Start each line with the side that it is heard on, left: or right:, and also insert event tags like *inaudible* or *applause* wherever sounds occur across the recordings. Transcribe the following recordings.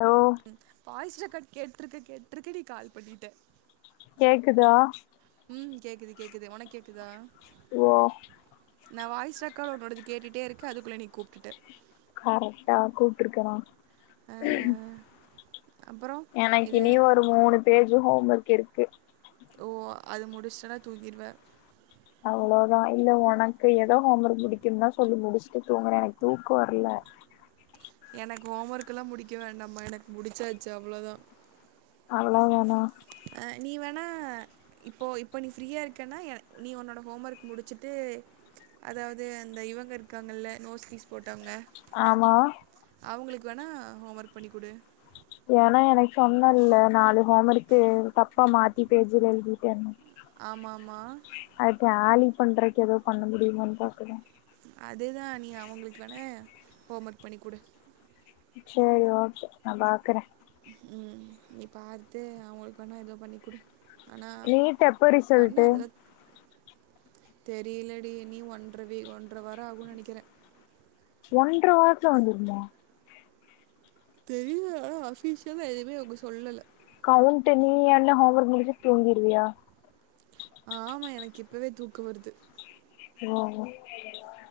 left: hello
right: ம் boys record கேட்டிருக்கு கேட்ருக்க நீ கால் பண்ணிட்ட
left: கேக்குதா
right: ம் கேக்குது கேக்குது ஒனக் கேக்குதா
left: ஓ
right: நா வாய்ஸ் ரெக்கார்ட் உன்னோடது கேட்டுட்டே இருக்கு அதுகுள்ள நீ கூப்டுட்ட
left: கரெக்டா கூப்ட்றுக்கனா
right: ஆ, அப்புறம்
left: எனக்கு
right: இது
left: இனி ஒரு மூணு பேஜு ஹோம் ஒர்க் இருக்கு
right: ஓ அது முடிச்டனா தூங்கிருவ
left: அவ்ளோதா இல்ல உனக்கு ஏதோ ஹோம் ஒர்க் புடிக்குன்னதா சொல்லி முடிச்சுட்டு தூங்கறே எனக்கு தூக்க வர்ல
right: எனக்கு ஹோம் ஒர்க்லா முடிக்க வேண்டாம எனக்கு முடிச்சாச்சு அவ்ளதா
left: அவ்ளோ தானா
right: அ நீ வேணா இப்போ இப்ப நீ ஃப்ரீயா இருக்கனா எனக் நீ ஒன்னோட ஹோம் ஒர்க் முடிச்சுட்டு அதாவ்து அந்த இவங்க இருக்காங்கல்ல நோட்ஸ் பீஸ் போட்டவங்க
left: ஆமா
right: அவுங்களுக்கு வேணா ஹோம் ஒர்க் பண்ணி குடு
left: ஏனா எனக்கு சொன்னல்லா நாலு ஹோமர்க்கு தப்பா மாத்தி பேஜில எழுதிட்டேணு
right: ஆமாமா
left: அது டேலி பண்றக்கு ஏதோ பண்ணுதுடி என்னன் பாக்குற
right: அதேதா நீ அவங்களுக்கு வேணா ஹோம் ஒர்க் பண்ணி குடு
left: சேரி ஓகே நா பாக்குற
right: ம் நீ பார்த்து அவுங்களுக்கு வேணா எதுவு பண்ணி குடு
left: நீட் எப்ப ரிசல்ட்டு
right: தெரியிலடி நீ ஒன்றவே ஒன்ற வாரோ ஆகும் நெனைக்கிற
left: ஒன்ற வாரத்ல வந்துடுமா
right: தெரியிலா அஃபிஷ்யலா எதுமே அவுங்க சொல்லல
left: கெளம்ட்ட நீ என்ன ஹோம் ஒர்க் முடிச்சிட் தூங்கிருவியா
right: ஆமா எனக் இப்பவே தூக்க வருது
left: யமா ஆமா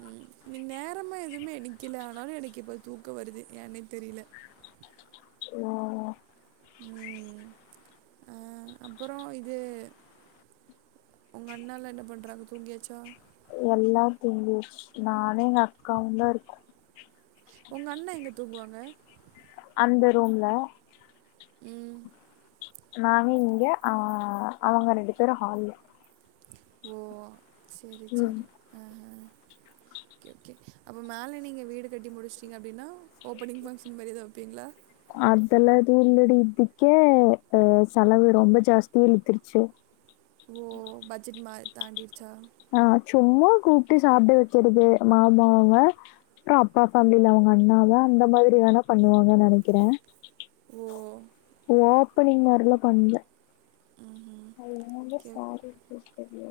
right: ம் இன்னைக் நேரமா எதுவுமே எனைக்கல ஆனாலு எனக்கு இப்போ தூக்கம் வருது ஏன்னே தெரில
left: அச்சோ
right: ம் ஆ அப்புறோ இது உங்க அண்ணால என்ன பண்றாங்க தூங்கியாச்சா
left: எல்லா தூங்கியாச் நானு எங்க அக்காவும் தா‌‌ இருக்கோ
right: உங்க அண்ண எங்க தூங்குவாங்க
left: அந்த ரூம்ல
right: ம்
left: நாங்க இங்க ஆ அவங்க ரெண்டு பேரும் ஹால்ல
right: ஓ செரி
left: ம்
right: செரி ஓகே ஓகே அப்போ மேல நீங்க வீடு கட்டி முடிஷ்ட்டீங்க அப்டின்னா ஓப்பனிங் ஃபங்க்ஷன் மாரி எதாவ் வெப்பீங்ளா
left: அதெல்லா எதுவும் இல்லடி இதுக்கே அ செலவு ரொம்ப ஜாஸ்தியா இழுத்துருச்சு
right: ஓ பட்ஜெட் மா தாண்டிருச்சா
left: ஆ சும்மா கூப்ட்டு சாப்ட வெக்குறது மாமா அவுங்க க்கு அப்பா ஃபேமிலில அவங்க அம்மாவ அந்த மாதிரி வேனா பண்ணுவாங்கன் நெனைக்கிற
right: ஓ
left: ஓப்பனிங் மார்லா பண்ல
right: ம் ஓகே
left: வேஸ்ட் பண்ணுவ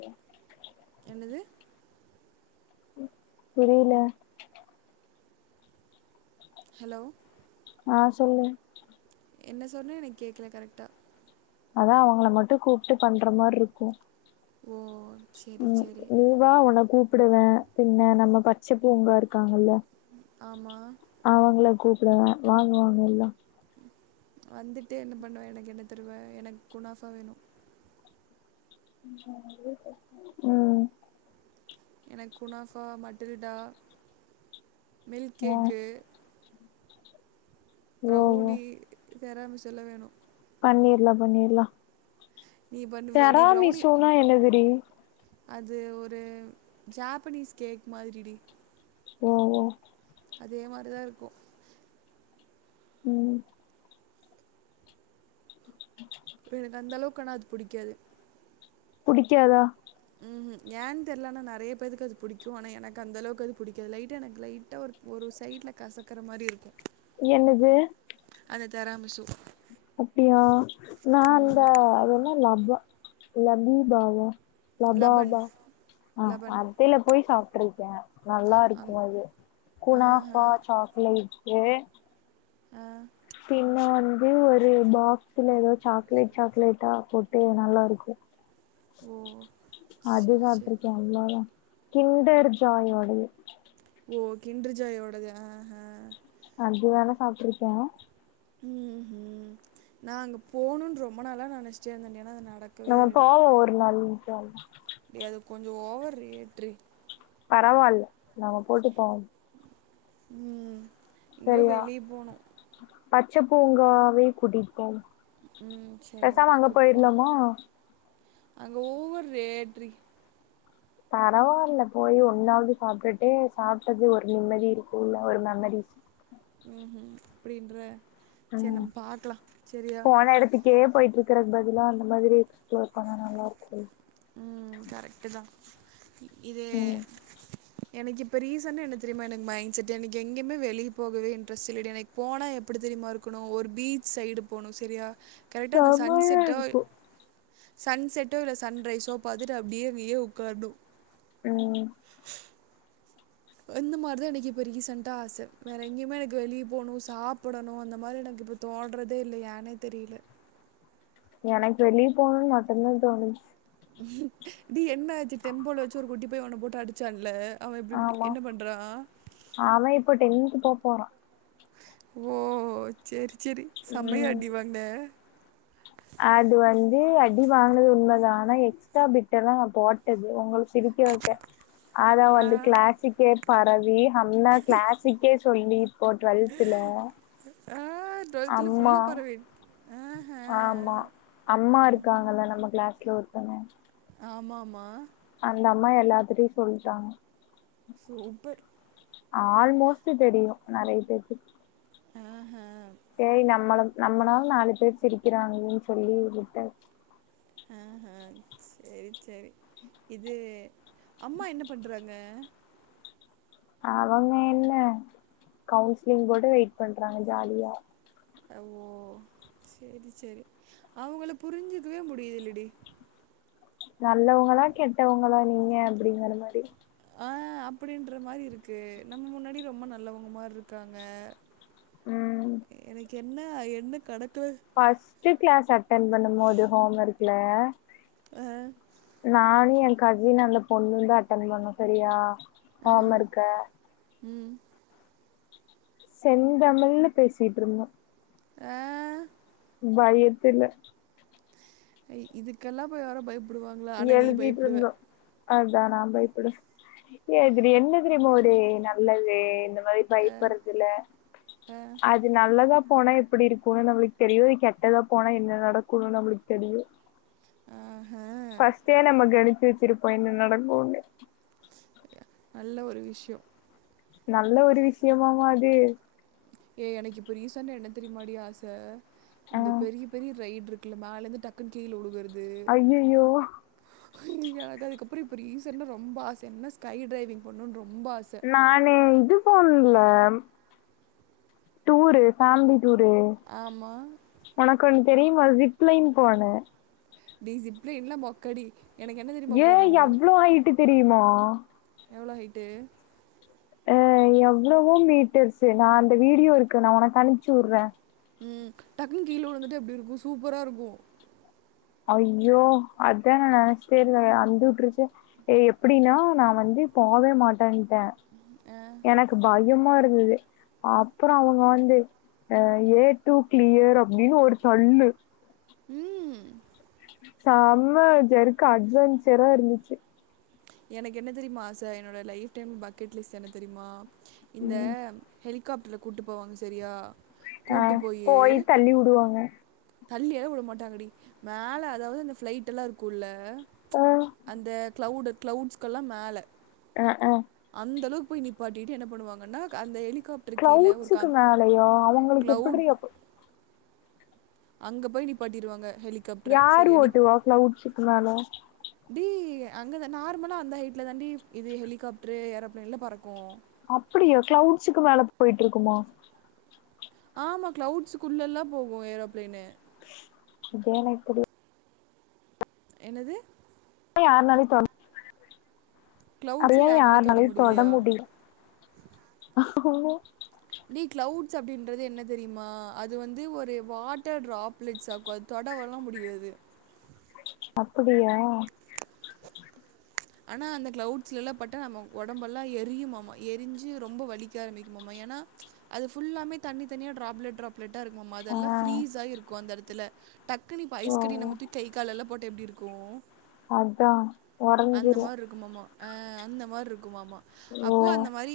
right: என்னது
left: புரியல
right: ஹலோ
left: ஆ சொல்லு
right: என்ன சொன்ன எனக் கேக்கல கரெக்டா
left: அதா அவங்கள மட்டு கூப்ட்டு பண்ற மார்ருக்கு
right: ஓ செரி செரி
left: நீ வா உன்ன கூப்புடுவ பின்ன நம்ம டச்சு ஃப்ரெண்ட்லா இருக்காங்கல்ல
right: ஆமா
left: அவங்கள கூப்புடுவ வாங்க அவுங்க எல்லா
right: வந்துட்டு என்ன பண்ணுவ எனக்கு என்ன தருவ எனக்கு குனாஃபா வேணு
left: ம்
right: எனக்கு குனாஃபா மட்டில்டா மில்க்
left: ஆ
right: கேக்கு
left: ஓ ஓ
right: பிரவுனி வெரமிசோல்ல வேணும்
left: பண்ணிர்ல்லா பண்ணிர்ல்லா
right: நீ பண்ணுவியாடி ப்ரௌனி
left: ஜராமிஷோனா என்னது டி
right: அது ஒரு ஜாப்பனீஸ் கேக் மாதிரிடி
left: ஓ ஓ
right: அதே மாரிதா இருக்கு
left: ம்
right: எனக்கு அந்த அளவுக்கு ஆனா அது புடிக்காது
left: புடிக்காதா
right: ம் ம் ஏன்னு தெரியல ஆனா நெறைய பேத்துக்கு அது புடிக்கு ஆனா எனக்கு அந்த அளவுக்கு அது புடிக்காது லைட்டா எனக்கு லைட்டா ஒரு ஒரு சைட்ல கசக்கற மாரி இருக்கு
left: என்னது
right: அந்த தெராமிசு
left: அப்பிடியா நா அந்த
right: ம்,
left: அதென்ன லபா லபீபாவா
right: லபன்
left: லபாபா ஆ
right: லபன்
left: அந் டைல்ல போய் சாப்பிட்டுருக்கே நல்லா
right: அங்
left: இருக்கு அது
right: ஆஹா
left: லைட்டு
right: ஆ
left: பின்ன வந்து ஒரு பாக்ஸ்ல எதோ சாக்லேட் சாக்லேட்டா போட் ட்டு நல்லா இருக்கு
right: ஓ
left: அது
right: சரி சரி
left: சாப்ட்ருக்கே அம்மாதா கிண்டர் ஜாயோடையே
right: ஓ கிண்ரு ஜாயோடது ஆ அஹ்
left: அது வேணா சாப்பிட்ருக்கே
right: ம் ம் நா அங்க போணுன் ரொம்ப நாளா நெனச்சிட்டே இருந்தடி ஏன்னா அது நடக்
left: நம்ம போவோ ஒரு நாள் ஜா
right: டி அது கொஞ்சோ ஓவர் ரேட்ரி
left: பரவாயில்ல நாங்க போட்டு போவோ
right: ம் இங்க
left: சரியா
right: வெளி போனு
left: பச்ச பூங்காவே புடிக்கு
right: ம் சரி
left: பேசாம
right: ஓகே
left: அங்க போயிரலாமா
right: அங்க ஓவொர் ரேட்ரி
left: பரவாயில்ல போய் ஒன்னாவது சாப்பிட்டுட்டே சாப்பிட்டது ஒரு நிம்மதி இருக்கு இல்ல ஒரு மெமரிஸ்
right: ம்ம் அப்டின்ற சரி நம்ம பாக்கலா சரியா
left: கே போயிட்டு இருக்கற பதிலா அந்த மாதிரி எக்ஸ்ப்ளோர் பண்ண நல்லா இருக்கு
right: ம் கரெக்ட்தா இது
left: ம்
right: எனக்கு இப்ப ரீசன்னா என்ன தெரியுமா எனக்கு மைண்ட் செடே எனக்கு எங்கியுமே வெளிய போகவே இன்ட்ரெஸ்ட் இல்லடி எனக் போனா எப்டி தெரியுமா இருக்கனு ஒரு பீச் சைடு போகனு சரியா கரெக்டா அந்த சன்
left: செமையா
right: செட்டோ
left: இருக்கு
right: சன் செட்டோ இல்ல சன் ரைஸோ பாத்திட்டு அப்டியே விய உக்காரணு
left: ம்
right: எந்த மாரிதா எனக்கு இப்ப ரீசன்டா ஆச வேற எங்கேயுமே எனக்கு வெளிய போணு சாப்பிடணு அந்த மாரி எனக்கு இப்ப தோல்றதே இல்ல யானே தெரில
left: எனக்கு வெளிய போணு மட்டுந்தா தோணு
right: டி என்ன ஆச்சி டெம்பள் வச்சி ஒரு குட்டி பைய ஒன்ன போட்டு அடிச்சால்ல அவ இப்பிடி இப்டி
left: ஆமா
right: என்ன பண்றா
left: அவ இப்ப டென்த்து போ போறா
right: ஓ சேரி சேரி செம்மையா
left: ம்
right: அடி வாங்கன
left: அது வந்து அடி வாங்கனது உண்மதா ஆனா எக்ஸ்ட்டா பிட்டெல்லா நா போட்டது உங்களுக் சிரிக்க வைக்க ஆதா
right: ஆ
left: வந்து கிளாசிக்கு பரவி ஹம்ண்ணா கிளாஸுக்கே சொல்லி இப்போ டுவெல்த்துல
right: ஆ டுவெல்த்துல
left: அம்மா
right: ஃபுல்லா பரவி ஆ ஹா
left: ஆமா அம்மா இருக்காங்கல்ல நம்ம கிளாஸ்ல ஒருத்தங்க
right: ஆமா ஆமா
left: அந்த அம்மா எல்லாத்திட்டயு சொல்ட்டாங்க
right: சூப்பர்
left: ஆல்மோஸ்ட் தெரியு நெறைய பேத்துக்கு
right: ஆ ஹா
left: சேரி நம்மள நம்மனால நாலு பேர் சிரிக்கிறாங்களேன் சொல்லி விட்டா
right: ஆ ஹா செரி செரி இது அம்மா என்ன பண்றாங்க
left: அவங்க என்ன கவுன்சிலிங் போட்டு வெய்ட் பண்றாங்க ஜாலியா
right: அ ஓ செரி செரி அவங்கள புரிஞ்சிக்கவே முடியலடி
left: நல்லவங்களா கெட்டவங்களா நீங்க அப்டிங்கற மாரி
right: ஆ அப்பிடின்ற மாரி இருக்கு நம்ம முன்னாடி ரொம்ப நல்லவங்க மாரி இருக்காங்க
left: ம்
right: எனக்கு என்ன என்ன கணக்குல
left: ஃபஸ்ட்டு கிளாஸ் அட்டன் பண்ணும் போது ஹோம் ஒர்க்ல
right: ஆ
left: நானு என் கசினு அந்த பொண்ணுந்தா அட்டன் பண்ணோ சரியா
right: ஆ
left: ஹோம் ஒர்க்க
right: ம்
left: செந்தமிழ்ல பேசிட்ருந்தோ
right: ஆ
left: பயத்துல
right: ஏய் இதுக்கல்லா போய் யாரு பயப்படுவாங்களா ஆனா நீ
left: எழுதிட்டு
right: பயப்படுவ
left: இருந்தோ அதா நா பயப்பட ஏ இதுல என்ன தெரியுமா ஒரு நல்லது இந்த மாரி
right: ஆ
left: பயப்படறதுல
right: ஆ
left: அது நல்லதா போனா எப்பிடி இருக்குன்னு நம்மளுக்கு தெரியு கெட்டதா போனா என்ன நடக்குன்னு நம்மளுக்கு தெரியு
right: ஆஹா
left: ஃபஸ்ட்டே நம்ம கணிச்சு வச்சிருப்போ என்ன நடக்குன்னு
right: *inaudible* நல்ல ஒரு விஷ்யோ
left: நல்ல ஒரு விஷ்யமாமா அது
right: ஏ எனக்கு இப்ப ரீசன்டா என்ன தெரியுமாடி ஆச
left: ஆ
right: இந்த பெரிய பெரிய ரைடு இருக்குல்ல மேல இருந்து டக்குன் கீழ உழுகறது
left: ஐயையோ
right: ஹை யா அத அதுக்கப்புற இப்ப ரீசன்டா ரொம்ப ஆச என்னனா ஸ்கை டைவிங் பண்ணணுன் ரொம்ப ஆச
left: நானு இது போணன்ல டூரு ஃபேமிலி டூரு
right: ஆமா
left: உனக்கொன்னு தெரியுமா ஜிப் லைன் போனே
right: டி ஜிப் லைன்லா மொக்கடி எனக்கு என்ன தெரியுமா
left: யேய்
right: போகணும்
left: எவ்ளோ ஹைட்டு தெரியுமா
right: எவ்ளோ ஹைட்டு
left: ஆ எவ்ளவோ மீட்டர்ஸு நா அந்த வீடியோ இருக்கு நா உனக்கு அனுப்ச்சு வுட்றே
right: ம் டக்குன்னு கீழ உழுந்துட்டா எப்டி இருக்கு சூப்பரா இருக்கு
left: ஐயோ அதா நா நெனைச்சிட்டே இருந்தே அந்து உட்ருச்சு ஏ எப்பிடின்னா நா வந்து போவே மாட்டேன்ட்டே
right: ஆ,
left: எனக் கு பயமா இருந்துது அப்புறோ அவங்க வந்து ஆ ஏ டு கிளியர் அப்டின்னு ஒரு தள்ளு
right: ம்
left: செம ஜெர்க்கு அட்வென்ச்சரா இருந்துச்சு
right: எனக் என்ன தெரியுமா சார் என்னோட லைஃப் டைம் பக்கெட் லிஸ்ட் என்னதெரியுமா இந்த
left: ம்
right: ஹெலிகாப்டர்ல கூட்டுபோவாங்க செரியா கூட்டுபோயி
left: ள்ளி வுடுவாங்க
right: தள்ளி எல்லா வுட மாட்டாங்கடி மேல அதாவது அந்த ஃளைட் எல்லாஇருக்குல்ல
left: ஆ
right: அந்த கிளவுடு கிளவுட்ஸ்கெல்லா மேல
left: அ ஆ
right: அந்த அளவுக் போய் நீப்பாட்டிட்டு என்ன பண்ணுவாங்கன்னா அந்த ஹெலிகாப்
left: கிளவுட்ஸுக்கு மேலயா அவங்களுக் எப்பட்ர்ரீ
right: க்ளவுட் அங்க போய் நிப்பாட்டிர்வாங்க ஹெலி
left: யாரு ஓட்டுவா க்ளௌட்ஸ்க்கு மேல
right: டி அங்கதா நார்மலா அந்த ஹைட்ல தாண்டி இது ஹெலிகாப்ட்ரு ஏரோப்பிளைன்ல பறக்கூ
left: அப்படியா கிளவுட்ஸுக்கு மேல பொயிட்டுருக்குமா
right: ஆம்மா கிளவுட்ஸு்குள்ளலா போகு ஏரோப்ளேன்னு
left: இது எனக் தெரி
right: என்னது
left: யார் நாளையு தொட அத
right: க்ளவுட்ஸை
left: ஏ
right: யாருனாலையும் தொட
left: யார்நாளையு
right: முடியலையா
left: தொடமுடியு ஓ
right: டே கிளவுட்ஸ் அப்டின்றது என்ன தெரியுமா அது வந்து ஒரு வாட்டர் டராப்லெட்ஸ் ஆக்கு அது தொடவல்லா முடியாது
left: அப்புடியா
right: ஆனா அந்த கிளவுட்லல்ல பட்ட நம்ம உடம்பெல்லா எரியுமாம்ம எரிஞ்சு ரொம்ப வலி க்க ஆரம்பிக்குமாமா ஏன்னா அது ஃபுல்லாமே தண்ணி தண்ணியா ட்ராப்லெட் ட்ராப்லெட் லெட்டா இருக்குமாம்மா அதெல்லா
left: ஆ
right: ஃபிரீஸ்ஆயி இருக்கு அந்த எடத்துல டக்குன்னு ப்ப
left: ஓ
right: ஐஸ்கட்டி நம்ம தூக் கைக்காலெல்லா போட்டா எப்டி இருக்கூ
left: அத்தா
right: அந்த மார் இருக்குமாம்மா ஆ அந்த மார் இருக்குமாம்மா
left: ஓ
right: அப்போ அந்த மாரி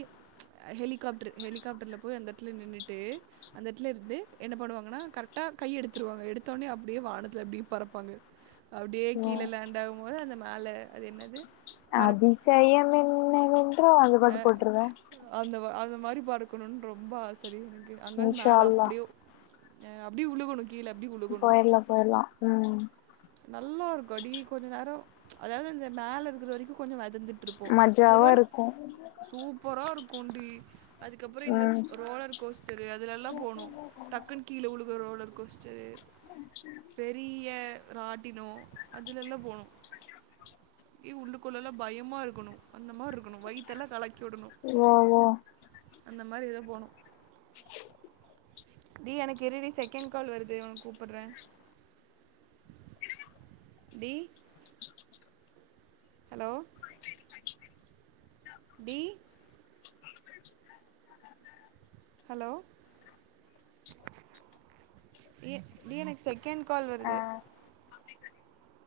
right: ஹெலிகாப்டர் ஹெலிகாப்டர்ல போய் அந்த எட்த்துல நின்னுட்டு அந்த எட்த்துல இருந்து என்ன பண்ணுவாங்கன்னா கர்ட்டா கை எடுத்துருவாங்க எடுத்தோன்னே அப்டியே வானத்துல அப்டீ பறப்பாங்க அப்டியே
left: ஓ
right: கீழே லாண்டாகும்போது அந்த மேல அதுஎன்னது
left: அதிசயம் என்னவென்றொ அந்த பாட்டு
right: அஹ்
left: போட்டுருவே
right: அந்த அந்த மாரி பறகக்கணுன்னு ரொம்ப ஆசடி எனக்கு அங்கருந்து
left: இன்ஷா
right: மேல
left: அல்லா
right: அப்புடியோ அ அப்டி உளுகுனுக் கீழ அப்டி உள்
left: போயிட்ல்லா போயிட்ல்லா உம்
right: நல்ல ஒரு கடி கொஞ்சொ நேரொ அதாவ்து அந்த மேல இருக்கிற வரைக்கு கொஞ்சொ வதந்துட் துருப்போ
left: மஜாவா
right: அதுக்கப்பற
left: இருக்கு
right: சூப்பரா இருக்கூண்டி அதுக்கப்பற இந்த
left: ம்
right: ரோலர்கோஸ்தரு அதுலல்லா போணு டக்குன் கீழ உழுக ரோலர்கோஸ் சேர் பெரிய ராட்டினொ அதுலல்லா போனொ ஏ உள்ளண்டுக்குள்ளல்லா பயமாக இருக்கணு அந்த மார்ருக்கணு வயித்தெல்லா கலக்கிவுடுணு
left: ஓ ஓ
right: அந்த மாரி ஏதா போனு டீ எனக்இருடி செகண்ட் கால் வருது உனக் கூப்பிட்றே டீ ஹலோ டி ஹலோ ஏ டி எனக்கு செகண்ட் கால் வருது
left: ஆ